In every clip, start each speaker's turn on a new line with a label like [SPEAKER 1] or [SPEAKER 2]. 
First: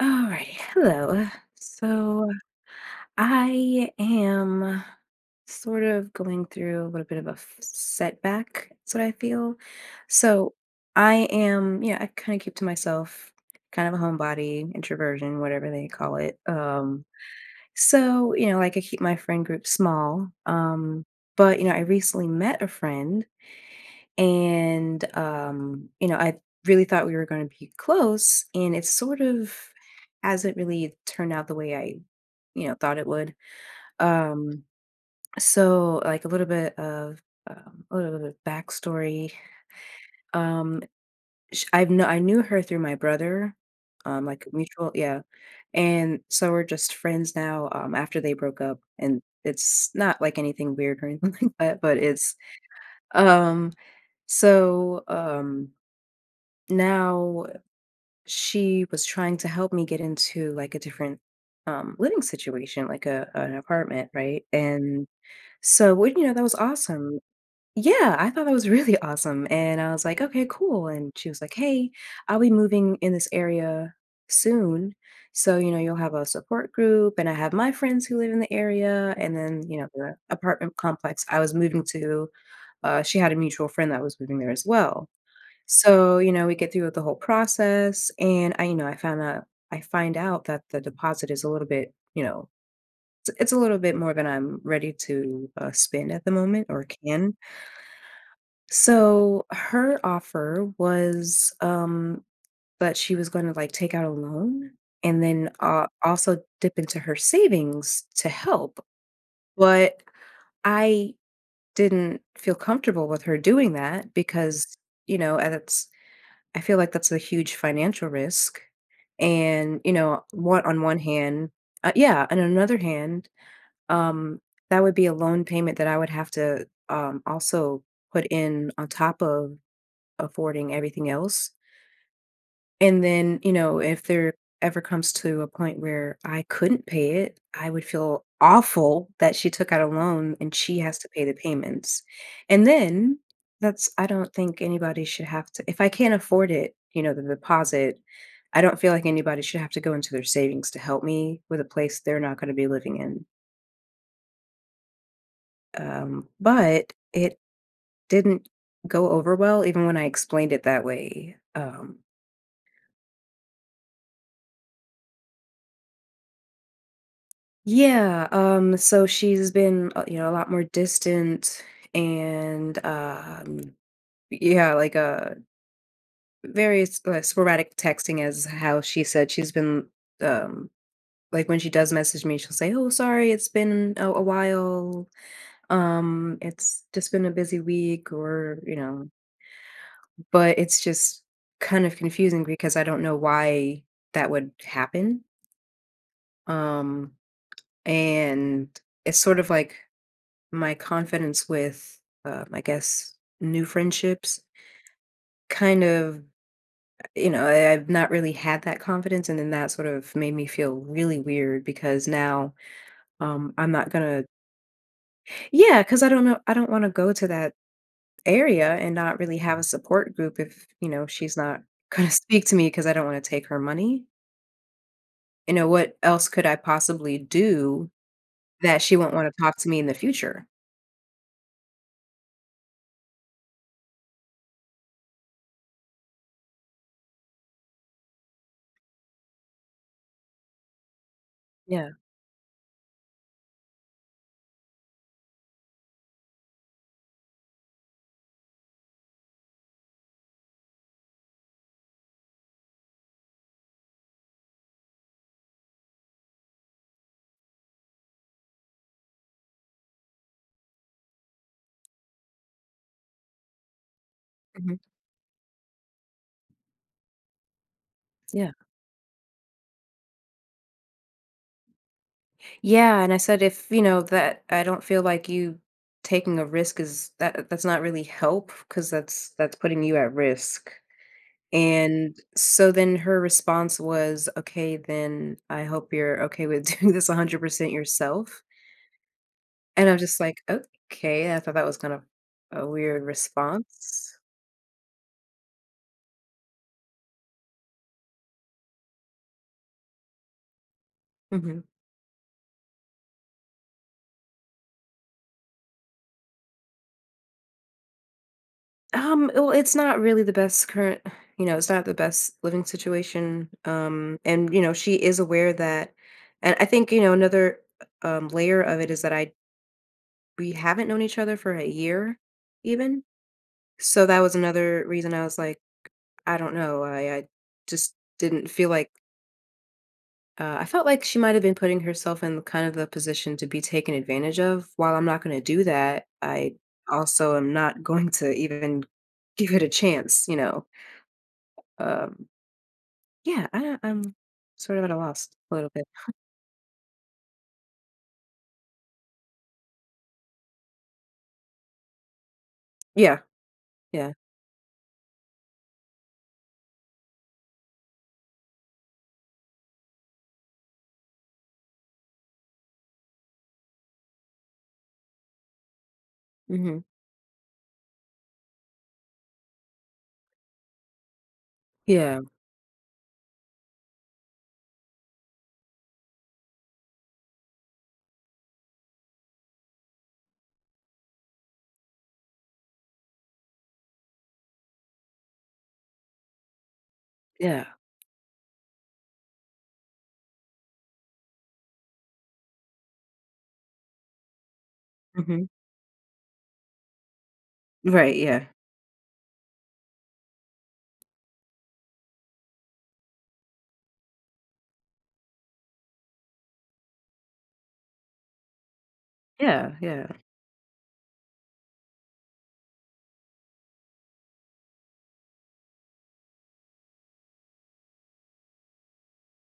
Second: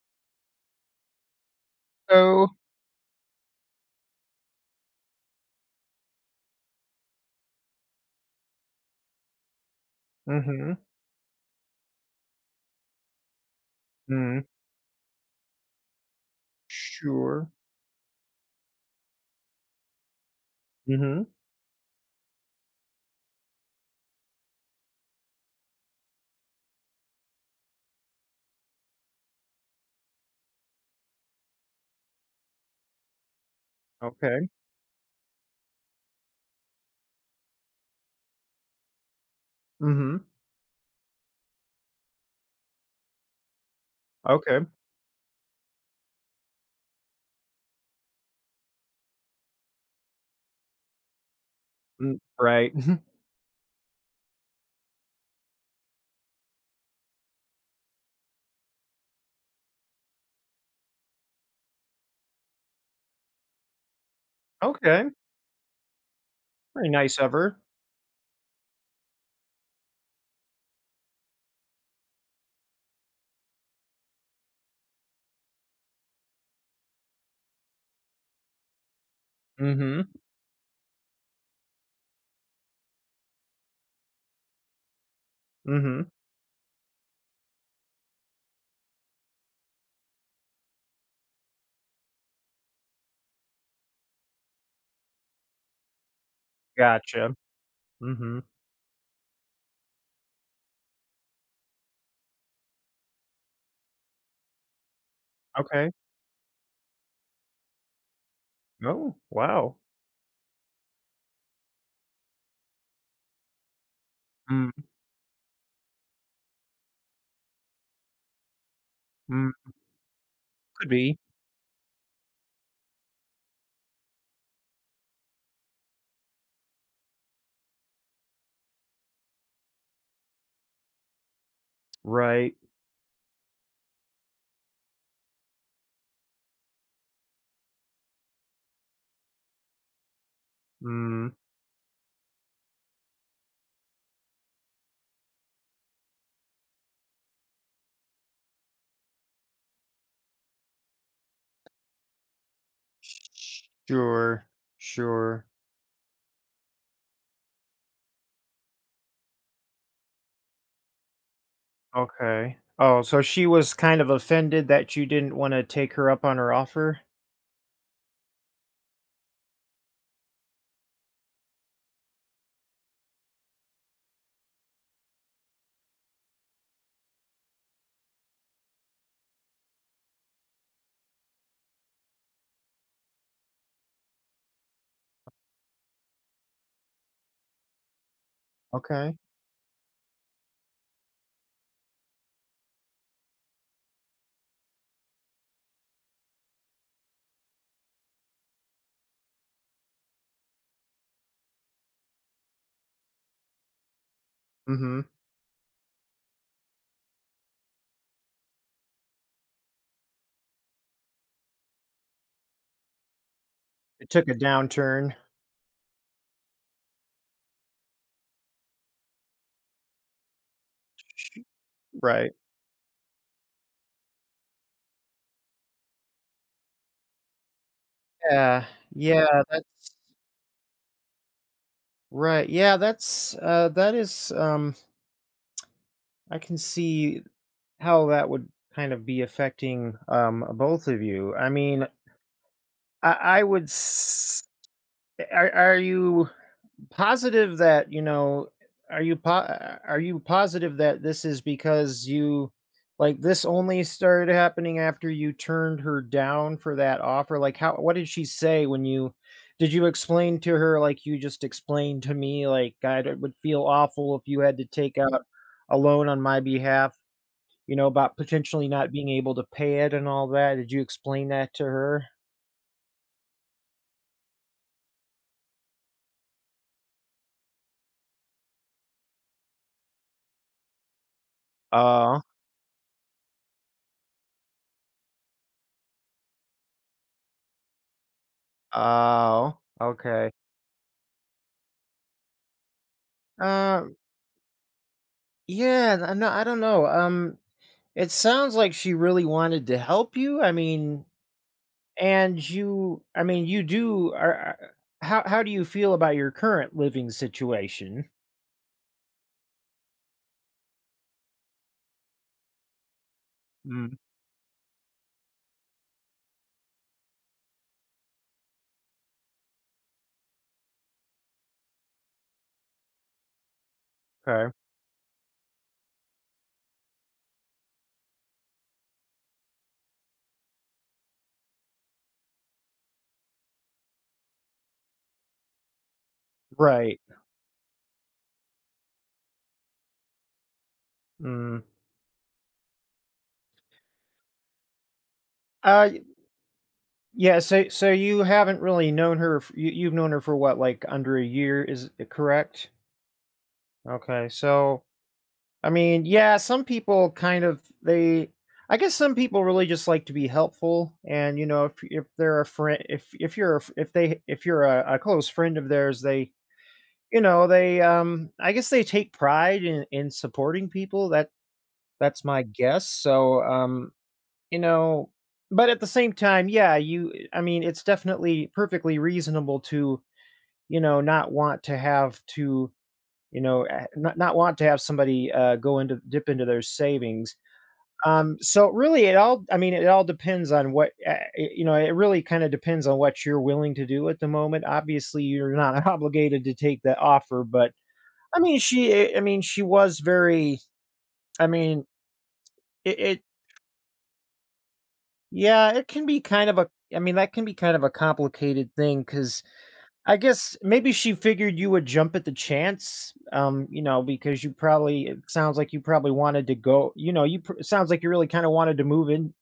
[SPEAKER 1] All right. Hello. So
[SPEAKER 2] So.
[SPEAKER 1] I am sort of going through a little bit of a setback. That's what I feel. So
[SPEAKER 2] Mhm.
[SPEAKER 1] I am, yeah, I kind of keep to myself, kind of a
[SPEAKER 2] Mm.
[SPEAKER 1] homebody, introversion, whatever they call it.
[SPEAKER 2] Sure.
[SPEAKER 1] You know, like I keep my friend group small.
[SPEAKER 2] Mhm.
[SPEAKER 1] But you know, I recently met a friend, and you know, I really thought we were going to be close, and it sort of hasn't really turned out the way I you know thought it would.
[SPEAKER 2] Okay.
[SPEAKER 1] Um so like a little bit of a little bit of backstory
[SPEAKER 2] Mm. Mhm.
[SPEAKER 1] um sh- I've kn- I knew her through my brother like
[SPEAKER 2] Okay.
[SPEAKER 1] mutual yeah and so we're just friends now after they broke up and it's not like anything weird or anything like that but
[SPEAKER 2] Mm.
[SPEAKER 1] it's
[SPEAKER 2] Right.
[SPEAKER 1] um so um Now she was trying to help me get into like a different living situation, like a an apartment, right? And
[SPEAKER 2] Okay.
[SPEAKER 1] so what, you know, that was
[SPEAKER 2] Very nice
[SPEAKER 1] awesome.
[SPEAKER 2] of her.
[SPEAKER 1] Yeah, I thought that was really awesome. And I was like, okay, cool. And she was like, hey, I'll be moving in this area soon. So, you know, you'll have a support group, and I have my friends who live in the area. And then,
[SPEAKER 2] Mm.
[SPEAKER 1] you know,
[SPEAKER 2] Mhm.
[SPEAKER 1] the apartment complex I was moving to, she had a mutual friend that was moving there as well.
[SPEAKER 2] Mm. Mhm.
[SPEAKER 1] So, you know, we get through with the whole process, and I, you know, I found out I find out that the deposit is a little bit, it's a little bit more than I'm ready to spend at the moment, or can.
[SPEAKER 2] Gotcha. Mm. Mhm.
[SPEAKER 1] So her offer was that she was going to like take out a loan, and then
[SPEAKER 2] Okay.
[SPEAKER 1] also dip into her savings to help.
[SPEAKER 2] Oh, wow.
[SPEAKER 1] But I didn't feel comfortable with her doing that, because,
[SPEAKER 2] Mm.
[SPEAKER 1] you know, that's I feel like that's a huge financial risk.
[SPEAKER 2] Mm.
[SPEAKER 1] And, you know,
[SPEAKER 2] Could
[SPEAKER 1] one
[SPEAKER 2] be.
[SPEAKER 1] hand, yeah, and on another hand, um, that would be a loan payment that I would have to also put in on top of affording everything else.
[SPEAKER 2] Right.
[SPEAKER 1] And then, you know, if there ever comes to a point where I couldn't pay it, I would feel awful that she took out a loan and she has to pay
[SPEAKER 2] Mm.
[SPEAKER 1] the payments. And then that's I don't think anybody should have to, if I can't afford it, you know, the deposit, I don't feel like anybody should have to go into their savings to help me with a place they're not going to be living in.
[SPEAKER 2] Sure. Sure.
[SPEAKER 1] But it didn't go over well even when I explained it that way.
[SPEAKER 2] Okay. Oh, so she was kind of offended that you didn't wanna take her up on her offer?
[SPEAKER 1] Yeah, so she's been, you know, a lot more distant, and yeah, like various sporadic texting is how she said she's been. um like when she does message me, she'll say, "Oh, sorry, it's been a while. It's just been a busy week, or, you know,"
[SPEAKER 2] Okay.
[SPEAKER 1] but it's just kind of confusing because I don't know why that would happen. Um, and it's sort of like my confidence with, I guess, new friendships,
[SPEAKER 2] Mm. Mhm.
[SPEAKER 1] kind of, you know, I've not really had that confidence. And then that sort of made me feel really weird, because now, I'm not going
[SPEAKER 2] It
[SPEAKER 1] to,
[SPEAKER 2] took a downturn.
[SPEAKER 1] yeah, because I don't know, I don't want to go to that area and not really have a support group if, you know, she's not going to
[SPEAKER 2] Right.
[SPEAKER 1] speak to me because I don't want to take her money. You know, what else could I possibly do
[SPEAKER 2] Yeah,
[SPEAKER 1] that she won't
[SPEAKER 2] yeah,
[SPEAKER 1] want to talk to me in the
[SPEAKER 2] that's
[SPEAKER 1] future?
[SPEAKER 2] right. Yeah, that's that is I can see how that would kind of be affecting both of you. I mean,
[SPEAKER 1] Yeah.
[SPEAKER 2] I would are you positive that, are you positive that this is because you like, this only started happening after you turned her down for that offer? Like, how what did she say when you did you explain to her like you just explained to me, like, "God, it would feel awful if you had to
[SPEAKER 1] hmm
[SPEAKER 2] take out a loan on my behalf," about
[SPEAKER 1] Yeah.
[SPEAKER 2] potentially not being able to pay it and all that? Did you explain that to her?
[SPEAKER 1] Yeah, and I said, if, you know, that I don't feel like you taking a risk is that's not really help, because that's putting you at risk. And
[SPEAKER 2] Oh,
[SPEAKER 1] so then her response was, "Okay, then I hope you're okay with doing this 100% yourself."
[SPEAKER 2] oh,
[SPEAKER 1] And I'm just
[SPEAKER 2] okay.
[SPEAKER 1] like, "Okay, I thought that was kind of a weird
[SPEAKER 2] Um.
[SPEAKER 1] response."
[SPEAKER 2] Yeah, I know I don't know. It sounds like she really wanted to help you. I mean,
[SPEAKER 1] Mm-hmm.
[SPEAKER 2] and you, I mean, you do. How do you feel about your current living situation?
[SPEAKER 1] Well, it's not really the best current, you know, it's not the best living situation.
[SPEAKER 2] Mm.
[SPEAKER 1] And you know, she is aware that, and I think you know another layer of it is that I we haven't known each other for a year, even. So that was
[SPEAKER 2] Okay.
[SPEAKER 1] another reason I was like, I don't know, I just didn't feel like. I felt like she might have been putting herself in kind of the position to be taken advantage of. While I'm not going to do that, I
[SPEAKER 2] Right.
[SPEAKER 1] also am not going to even give it a chance, you know.
[SPEAKER 2] Mm.
[SPEAKER 1] Um, Yeah, I don't I'm sort of at a loss a little bit.
[SPEAKER 2] Uh, y- yeah. So you haven't really known her. You've known her for what, like under a year? Is it correct?
[SPEAKER 1] Yeah, yeah.
[SPEAKER 2] Okay, so I mean, yeah, some people kind of they, I guess, some people really just like to be helpful, and you know, if they're a friend, if you're a if you're a close friend of theirs, they,
[SPEAKER 1] Mhm.
[SPEAKER 2] they, I guess they take pride in supporting people. That,
[SPEAKER 1] Yeah,
[SPEAKER 2] that's my guess, so you know but at the same time, yeah, you I mean, it's definitely perfectly reasonable to, not want to have to, not want to have somebody go into dip into their savings,
[SPEAKER 1] yeah.
[SPEAKER 2] so really it all, I mean, it all depends on what, you know, it really kind of depends on what you're willing to do at the moment. Obviously,
[SPEAKER 1] Mhm.
[SPEAKER 2] you're not obligated to take that offer, but
[SPEAKER 1] Right,
[SPEAKER 2] I
[SPEAKER 1] yeah.
[SPEAKER 2] mean, I mean, she was very, I mean, it yeah, it can be kind of a, I mean, that can be kind of a complicated thing cuz
[SPEAKER 1] Yeah, yeah.
[SPEAKER 2] I guess maybe she figured you would jump at the chance. You know, because you probably, it sounds like you probably wanted to go, you know, you it sounds like you really kind of wanted to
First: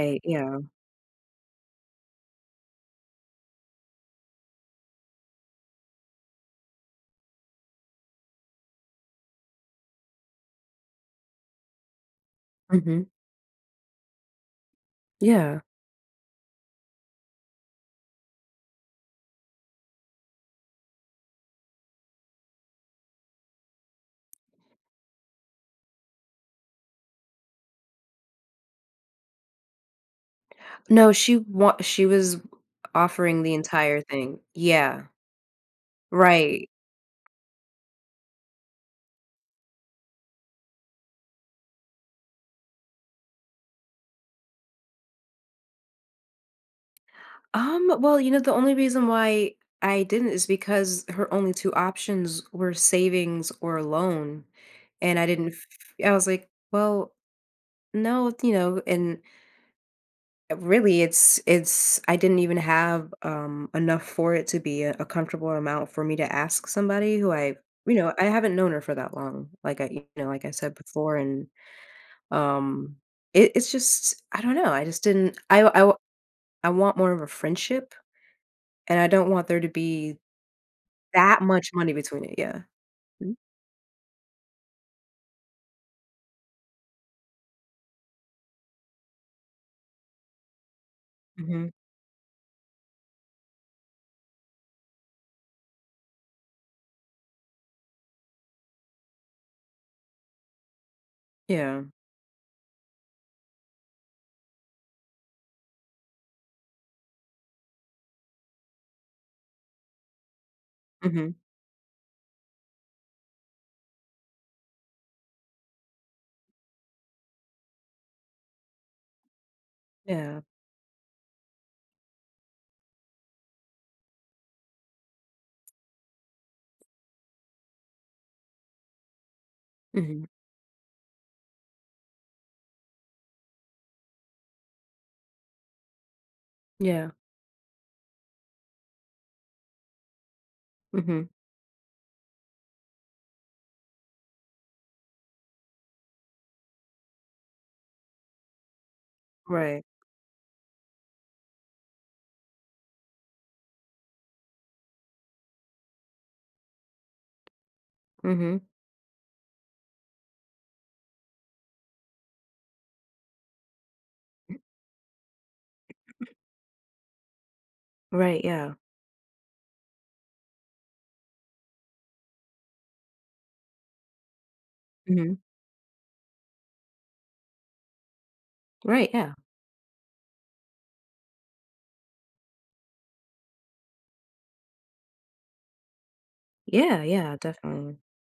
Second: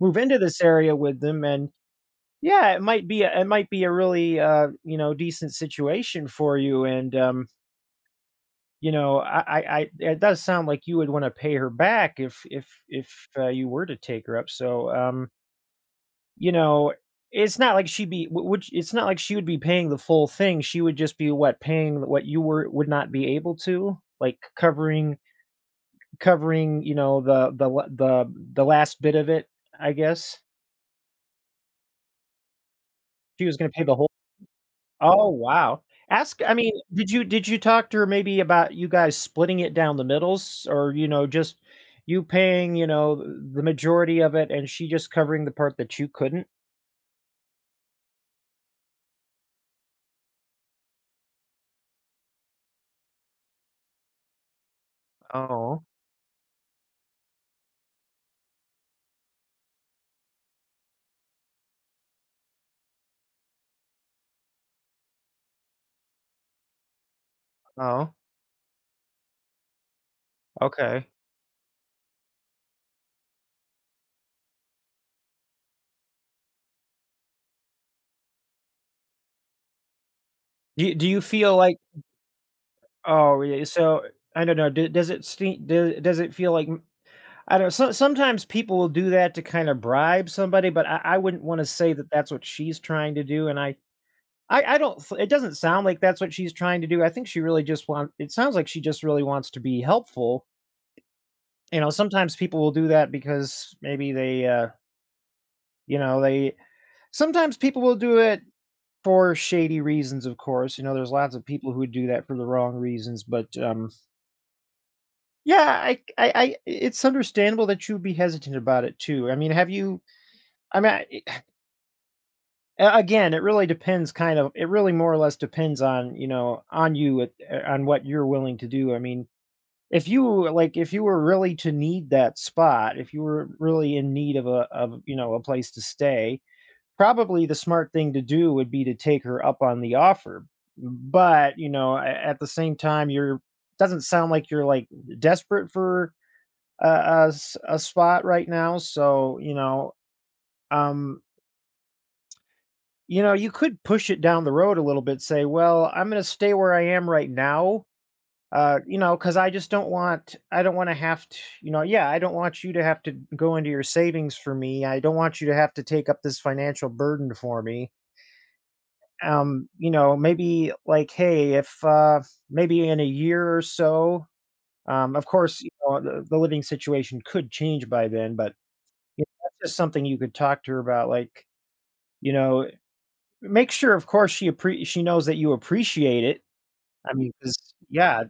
[SPEAKER 2] move into
[SPEAKER 1] yeah.
[SPEAKER 2] this area with them. And yeah, it might be a really, you know, decent situation for you, and, you know, I it does sound like you would wanna pay her back if,
[SPEAKER 1] Mhm.
[SPEAKER 2] you were to take her up, so,
[SPEAKER 1] Yeah.
[SPEAKER 2] you know, it's not like she would be paying the full thing, she would just be, what, paying what you were would not be able to? Like, covering, you know, the la the last bit of it, I guess?
[SPEAKER 1] No, she was offering
[SPEAKER 2] She
[SPEAKER 1] the
[SPEAKER 2] was gonna pay the
[SPEAKER 1] entire
[SPEAKER 2] whole
[SPEAKER 1] thing. Yeah,
[SPEAKER 2] Oh, wow. Ask I
[SPEAKER 1] right.
[SPEAKER 2] mean, did you talk to her maybe about you guys splitting it down the middles, or, you know, just you paying, you know, the majority of it and she just covering the part that you couldn't?
[SPEAKER 1] Well, you know, the only reason why I didn't is because her only 2 options were savings or loan, and I didn't f
[SPEAKER 2] Oh,
[SPEAKER 1] I was like, "Well, no," you know, and really, it's I didn't even have, enough for it to be a comfortable amount for me to ask somebody who I you know,
[SPEAKER 2] oh,
[SPEAKER 1] I haven't known her for that long, like I you know, like I said
[SPEAKER 2] okay.
[SPEAKER 1] before, and, um, it's just I don't know, I just didn't I w I want more of a friendship, and I don't want there to be
[SPEAKER 2] Do you
[SPEAKER 1] that
[SPEAKER 2] feel
[SPEAKER 1] much
[SPEAKER 2] like,
[SPEAKER 1] money between it, yeah. Mhm.
[SPEAKER 2] oh, yeah, so I don't know, do does it feel like I don't know? So sometimes people will do that to kinda bribe somebody, but I wouldn't
[SPEAKER 1] Mhm.
[SPEAKER 2] wanna
[SPEAKER 1] Mhm.
[SPEAKER 2] say that that's what she's trying to do, and I don't it doesn't sound like that's what she's trying to do. I think she really just want it sounds like she just really wants to be helpful. You
[SPEAKER 1] Yeah.
[SPEAKER 2] know, sometimes people will do that because maybe they, you know, they sometimes people will do it for shady reasons, of course. You know, there's
[SPEAKER 1] Mhm.
[SPEAKER 2] lots of people who do that for the wrong reasons, but, yeah, I it's understandable that you'd be hesitant about it too. I mean, have you
[SPEAKER 1] Yeah.
[SPEAKER 2] I mean, I, a again, it really depends kind of, it really more or less depends on, you know, on you, on what you're willing to do. I mean, if
[SPEAKER 1] Mhm.
[SPEAKER 2] you were like, if you were really to need that spot, if you were really in need of a of, you know, a place to stay,
[SPEAKER 1] Yeah.
[SPEAKER 2] probably the smart thing to do would be to take her up on the offer.
[SPEAKER 1] Mhm.
[SPEAKER 2] But, you know, a at the same time, you're doesn't sound like you're, like, desperate for a spot right now, so, you
[SPEAKER 1] Right.
[SPEAKER 2] know, um, you know, you could push it down the road a little bit, say, "Well, I'm gonna stay where I am right now.
[SPEAKER 1] Mhm.
[SPEAKER 2] You know, cause I just don't want I don't wanna have to, you know, yeah, I don't want you to have to go into your savings for me. I don't want you to have to take up this financial burden for me.
[SPEAKER 1] Right, yeah.
[SPEAKER 2] You know, maybe like, hey, if, maybe in a year or so, of
[SPEAKER 1] Mhm.
[SPEAKER 2] course, you know, the living situation could change by then, but,
[SPEAKER 1] Right,
[SPEAKER 2] you know,
[SPEAKER 1] yeah.
[SPEAKER 2] that's just something you could talk to her about, like, you know, make sure, of course, she appre she knows that you appreciate it."
[SPEAKER 1] Yeah,
[SPEAKER 2] I mean,
[SPEAKER 1] yeah,
[SPEAKER 2] 'cause
[SPEAKER 1] definitely.
[SPEAKER 2] yeah,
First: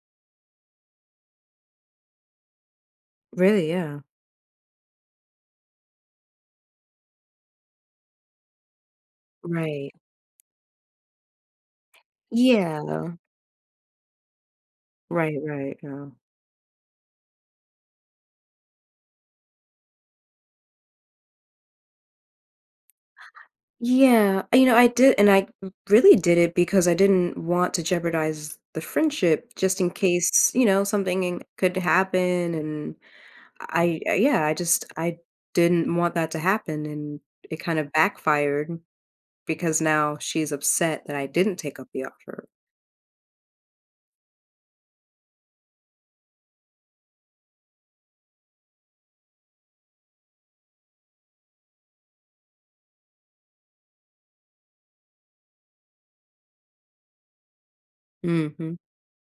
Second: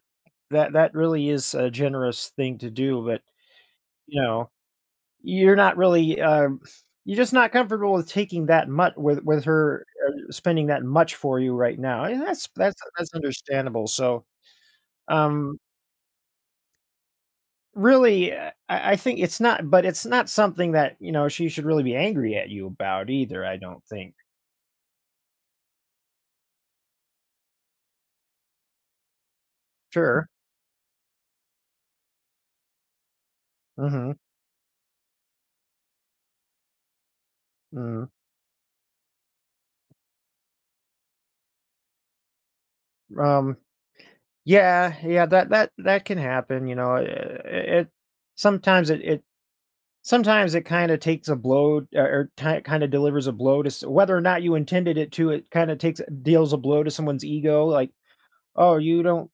[SPEAKER 2] that really is a generous thing to do, but
[SPEAKER 1] Really, yeah.
[SPEAKER 2] you know, you're not really, you're just not comfortable with taking that much with her,
[SPEAKER 1] Right.
[SPEAKER 2] spending that much for you right now, and that's
[SPEAKER 1] Yeah.
[SPEAKER 2] understandable, so,
[SPEAKER 1] Right,
[SPEAKER 2] um,
[SPEAKER 1] right, yeah.
[SPEAKER 2] really, I think it's not something that, you know, she should really be angry at you about either, I don't think.
[SPEAKER 1] Yeah, you know, I did, and I really did it because I didn't want to jeopardize the friendship just in
[SPEAKER 2] Sure.
[SPEAKER 1] case, you know, could happen, and
[SPEAKER 2] Mhm.
[SPEAKER 1] yeah, I just I didn't want that to happen, and it kind of
[SPEAKER 2] Mhm.
[SPEAKER 1] backfired. Because now she's upset that I didn't take up the offer.
[SPEAKER 2] um, yeah, yeah, that can happen, you know, I it sometimes, it sometimes it kinda takes a blow, or kinda delivers a blow to s whether or not you intended it to, it kinda takes deals a blow to someone's ego, like,
[SPEAKER 1] Mhm.
[SPEAKER 2] "Oh, you don't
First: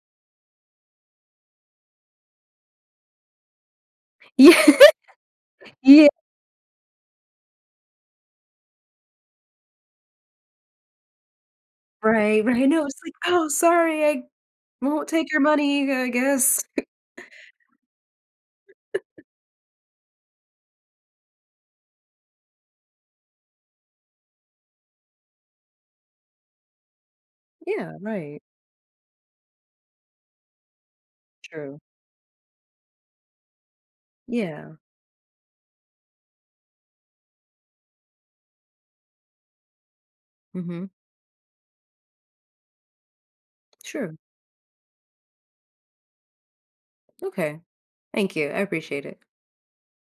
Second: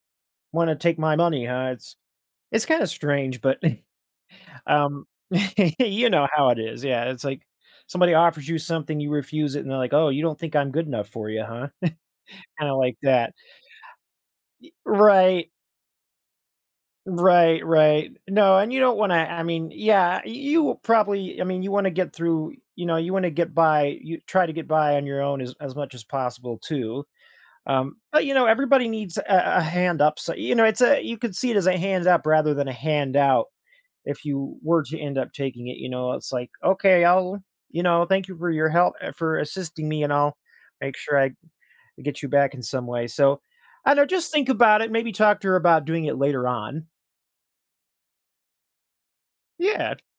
[SPEAKER 2] wanna take my money, huh?" It's kinda strange, but,
[SPEAKER 1] Yeah,
[SPEAKER 2] um,
[SPEAKER 1] yeah.
[SPEAKER 2] you know how it is, yeah, it's like somebody offers you something, you refuse it, and they're like, "Oh, you don't think I'm good enough for you, huh?"
[SPEAKER 1] Right, right,
[SPEAKER 2] Kinda
[SPEAKER 1] no,
[SPEAKER 2] like
[SPEAKER 1] it's like,
[SPEAKER 2] that.
[SPEAKER 1] "Oh, sorry, I won't take your
[SPEAKER 2] Right.
[SPEAKER 1] money, I guess."
[SPEAKER 2] Right, right. No, and you don't wanna I mean, yeah, y you will probably, I mean, you wanna get through you know, you wanna get by, you try to get by on your own as much as possible too.
[SPEAKER 1] Yeah,
[SPEAKER 2] But, you
[SPEAKER 1] right,
[SPEAKER 2] know, everybody needs a hand up, so you know, it's a you could see it as a
[SPEAKER 1] true.
[SPEAKER 2] hand up rather than a handout if you
[SPEAKER 1] Yeah,
[SPEAKER 2] were to end up taking it, you know, it's like, "Okay, I'll you know, thank you for your help, for assisting me, and I'll
[SPEAKER 1] mhm,
[SPEAKER 2] make sure I get you back in some way." So, I don't know,
[SPEAKER 1] true.
[SPEAKER 2] just think about it, maybe talk to her about doing it later on.
[SPEAKER 1] Okay, thank you, I appreciate it.
[SPEAKER 2] Yeah.